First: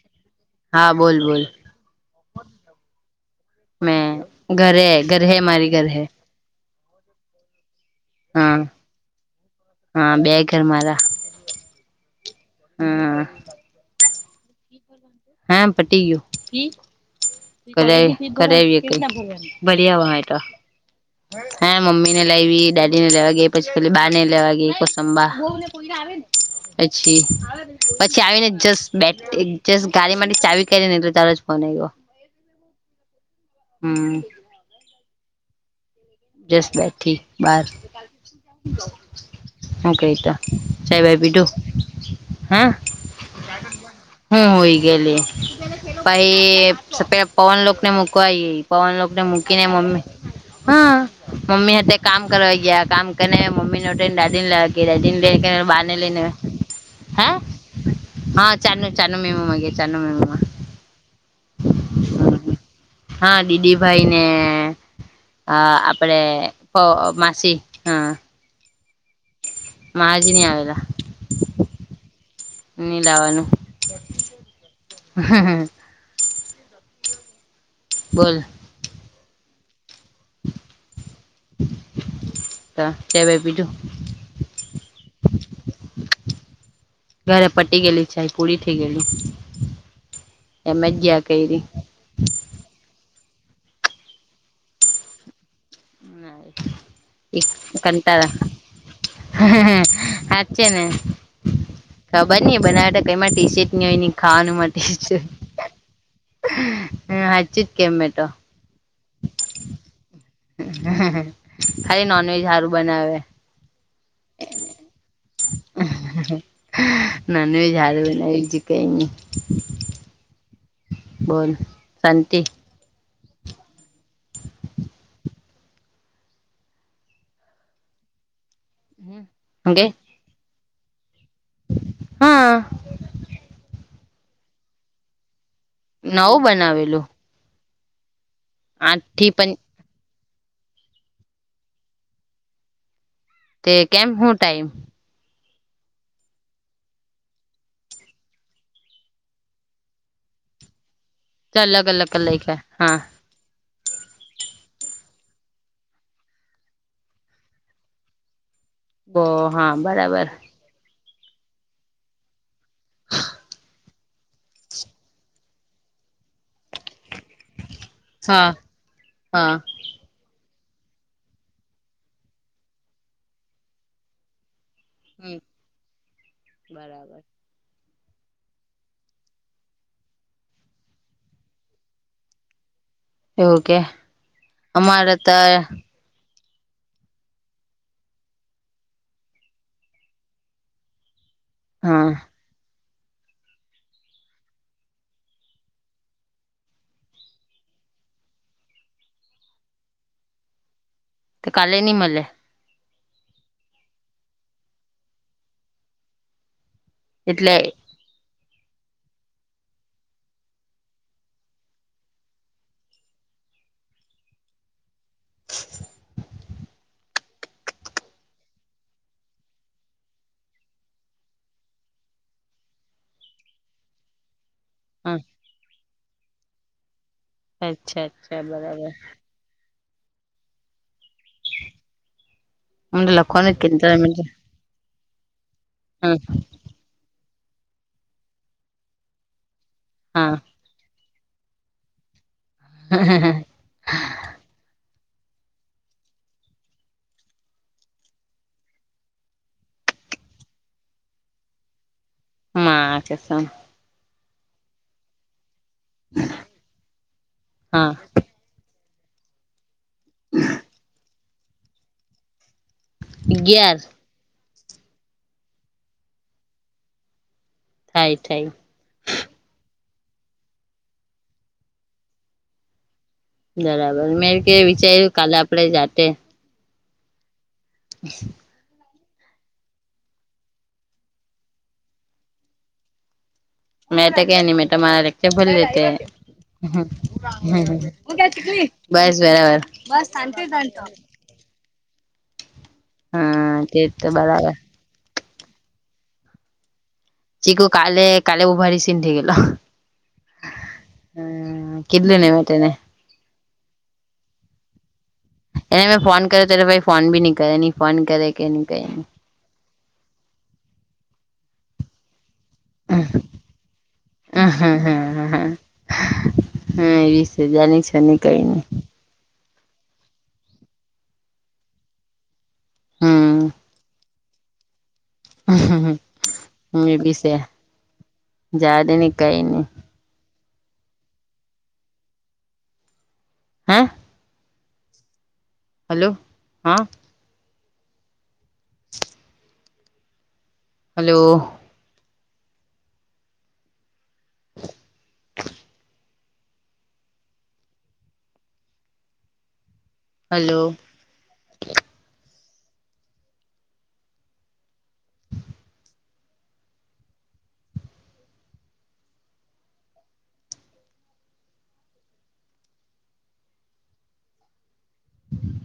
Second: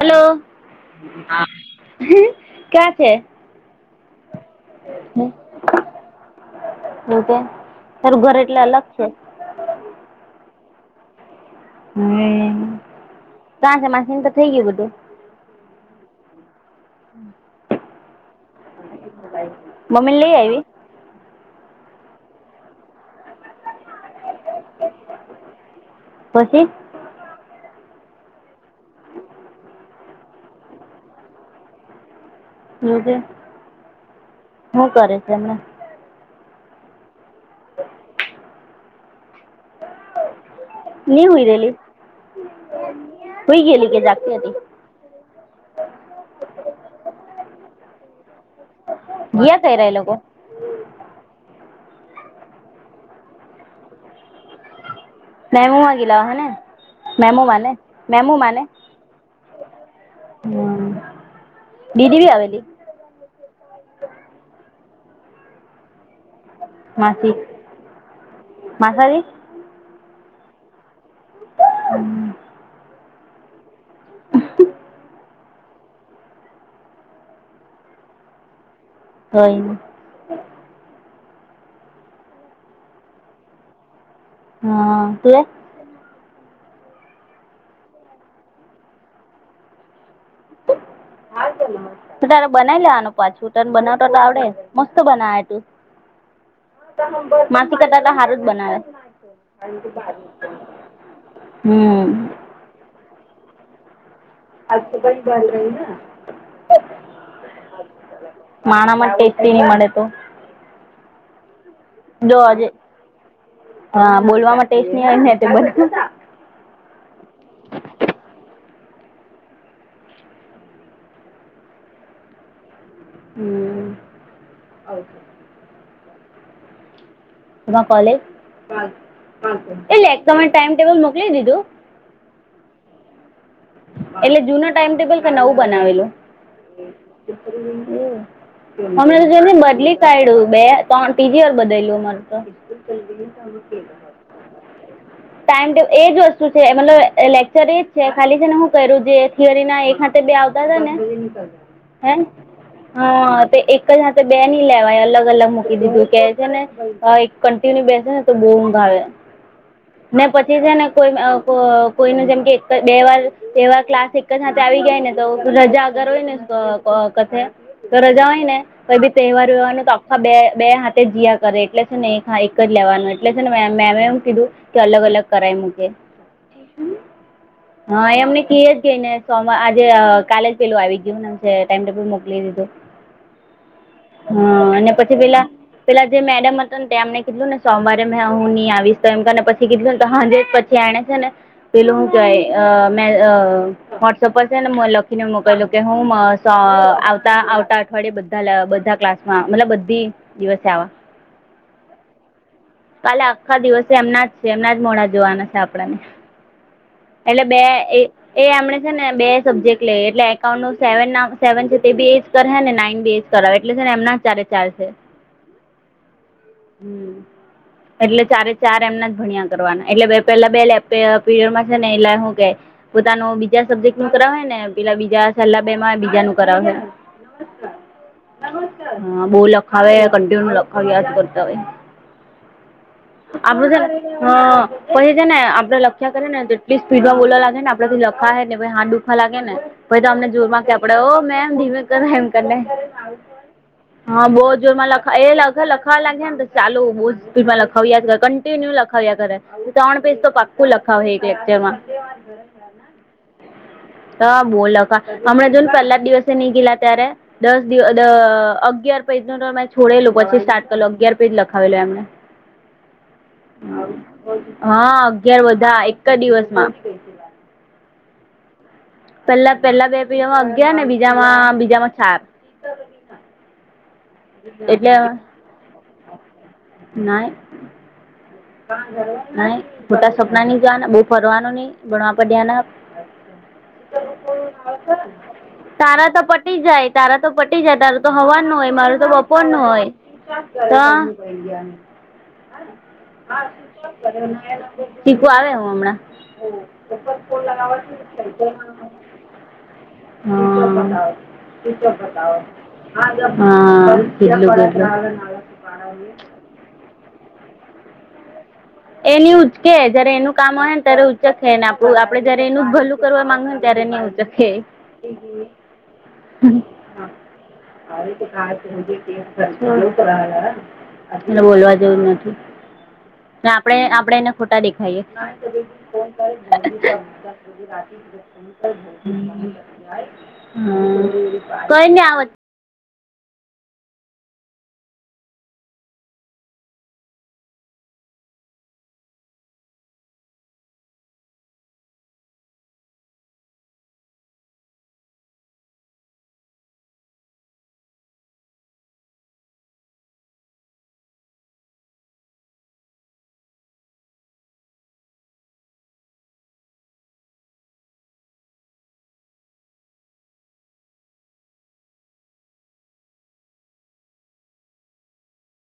Hello હા બોલ બોલ હા ક્યા છે મેં ઘર હૈ ઘર હૈ મારી ઘર હૈ એવું છે તારું ઘર એટલે હા અલગ છે હા બે ઘર મારા હંમ હા કા સે માસીને તો થઇ ગયું બધું હા પટી ગયું હમ કર આય કરી આયવી બરિયા મમ્મી લઈ વહાટા આવી હા મમ્મી ને લાવી દાદી ને લેવા ગયી પછી પેલી બા ને લેવા એ કોસંબા પછી એ છી પછી આવીને જસ બે જસ તારી માટે ચાવી કરી ને તો તારો જ ફોન આવ્યો એવું કે હમ શું કરે છે એમને જસ બેઠી બાર હું કેય તો ચાઇ બાઈ ની હુઈ પીધું રેલી હા હુઈ ગયેલી કે જાગતી હું હતી હોય ગેલી પહી સપેલા પવન લોક ને મુકવા ગઈ પવનલોક ને ગયા મૂકીને કયરા એ મમ્મ લોકો હા મમ્મી હાથે કામ કરવા ગયા કામ કરીને મમ્મી ને દાડી ને લેવા [unintelligible] બા ને મેમુમાં લઈને ગેલા હે ને હા મેમુ માને મેમુ હા માને ચાન [unintelligible] હમ દીદી બી આવેલી હા દીદી ભાઈ ને અ આપડે હ માસી હા માસી આવેલી માજ ની આવેલા ની લાવાનું [inaudible] [inaudible] બોલ કઇની ત ચાઇ બાઈ પીધું હા તુંએ ઘરે પટી ગયેલી ચાઇ પૂરી થઈ ગયેલી એમે જ ગયા કયરી તો તારે બનાવી લેવાનું પાછું તન બનાવતા તો આવડે મસ્ત બનાવે તું માસી કરતા તો હારું જ બનાવે હ હ હ હાચેને. હમ્મ. ખબર નહી બનાવે માટે કંઈમાં ટી શર્ટની હોય. ખનું માટે હમ હાચુ જ કવ મેં તો. માણામાં ટેસ્ટી નહી મળે તો. ખાલી જો નોનવેજ હજે હારું બનાવે. હા બોલવામાં ટેસ્ટ નહીં હોય ને બ. નોનવેજ હારુ બનાવે બીજું કઈ ની. બોલ શાંતિ. હમ. [unintelligible] એક તો મેં હું કે ટાઈમટેબલ મોકલી દીધું. હા. એટલે જૂના ટાઈમ ટેબલ કે નવું બનાવેલું. નવું બનાવેલું આઠ હમણે તો થી પં જોને બદલી કાઢ્યું બે ત્રણ ત્રીજી વાર બદલું અમારુ તો. તે કેમ હું ટાઈમ [unintelligible] ટાઈમ ટે એજ વસ્તુ છે મતલબ લેક્ચર એજ છે ખાલી. ને હું કરું જે થિયરી ના એ હાતે બે આવતા હતા ને. ચાલ અલગ અલગ હ કર લયખા હા તે એક. તે બે નહી લેવાય અલગ અલગ મૂકી દીધું કે છે ને એક કન્ટિન્યુ બેસે ને. તો બહુ ઊંઘ આવે બો હા ને બરાબર પછી. જે છે ને કોઈ કો કોઈનું જેમ કે એક બે વાર. બે ક્લાસ એક જ સાથે આવી ગાય ને તો રજા અગર હોય ને તો. ક તો રજા હોય હા ને તો બી તહેવાર હા વહેવાર ન તો. બે બે હાથે જયા કરે એટલે છે ને એક એક જ લેવાનું એટલે છે ને મે એમ કીધું. કે અલગ અલગ હમ કરાય મુકે બરાબર હા એ. તમને કઈ જ ગઈને સોમવાર આજે કાલે જ પેલું આવી ગયું ને ટાઈમટેબલ મોકલી દીધું. એવુ કે હા અને અમારે પછી તો. પેલા પેલા જે મેડમ હતો ને એમને કીધલું ને સોમવારે મેં હું નહીં આવીશ તો એમ કરને પછીધું ને તો હા જે. શિયાણે છે ને પેલું હું હા કઈ મે. વોટ્સઅપ પર છે ને મને લખીને મોકલલું કે હું આવતા આવતા અઠવાડિયે બધા બધા ક્લાસ. હા મતલબ બધી દિવસ આવવા. તો કાલે ની મલે. કાલે આખા દિવસે એમના જ છે એમના જ મોઢા જોવાના છે આપડાને એટલે બે. એ એમણે છે ને બે સબ્જેક્ટ લઈએ એટલે એકાઉન્ટ નું સેવ સેવન છે તે બી એજ કરે ને નાઈન બી એ. રા એટલે છે ને એમના ચારે ચાર છે. હમ. એટલે ચારે ચાર એમના જ ભણ્યા કરવાના એટલે બે પેલા બે પીરયડમાં છે ને એલે શું કે. પોતાનું બીજા સબ્જેક્ટ નું કરાવે ને પેલા હ બીજા સેલા બે માં બીજા નું કરાવે. અચ્છા અચ્છા બરાબર. હવે કન્ટિન્યૂ લખાવ્યા જ કરતા હોય. મને લખવાનું જ આપણું છે ને કંટાળો હમ. પછી છે ને આપણે લખ્યા આવે કરીએ ને એટલી સ્પીડ માં બોલવા લાગે ને આપડેથી લખાય જ નહી ને પછી હાથ દુખવા લાગે ને. પહિ તો અમને જોર માં કે આપડે હો મેમ ધીમે કર એમ કરીને. હ હ. હા બઉ જોરમાં લખ એ લખ લખાવા લાગ્યા ને ચાલુ બઉ સ્પીડ માં લખાવયા જ કરે કન. ટિન્યુ લખાવ્યા કરે ત્રણ પેજ તો પાક્કું લખાવ એક લેક્ચર માં. મા કસમ. હા બોલકા હમણાં જોન પહેલા જ દિવસે ની ગેલા ત્યારે દસ દિવ હા અગયાર. પેજ નું તોમે છોડેલું પછી સ્ટાર્ટ કરેલું અગિયાર પેજ લખાવેલો એમને. અગિયાર હા અગયાર વધા એક જ દિવસમાં થ થઈ પેલા પેલા બે પીજામાં અગિયાર ને બીજામાં બીજામાં ચાર બરાબર મેં કે વિચાર્યું કાલે આપડે જાતે નાઈ હ. મોટા સપના નહીં જો બહુ ફરવાનું નહીં ભણવા પડ્યાના. મેં તો કે નહી મેં અચ્છા, તમારા લેક્ચર ભરી લેતે તારા તો પટી જાય, તારા તો પટી જાય તારા. તો સવારનું હોય મારું તો બસ બરાબર બોપરનું હોય. હા તે તો બરાબર ચીખુ આવે હું હમણાં, ચીકુ કાલે કાલે બહુ ભારી સીન થઈ ગયેલો [unintelligible] [inaudible] હ હમ બવ ત કીધલું ને બતાવો. મેં તેને હા. એને મેં ફોન કર્યો ત ભાઈ ફોન બી ન કરે ફોન કરે કે ન કરે. એની ઉચ્ચ જય એનું કામ હોય ને ત્યારે ઉચ્ચકેના. તો આપડે જયારે એનું ભલું કરવા માંગે ને ત્યારે હા હા હા એવું. હા વીસ હજારની છે ને હ કઈ અરે નઈ તો ખ મુજકે, ને બોલવા દેવું નથી. હું. અને આપણે આપડે એને ખોટા દેખાઈએ. ના તો ફોન રાખે. એ બી છે જાડે ને કઈ નહી કોઈને આવત. હા. હાલો હા. હાલો. હાલો. હું.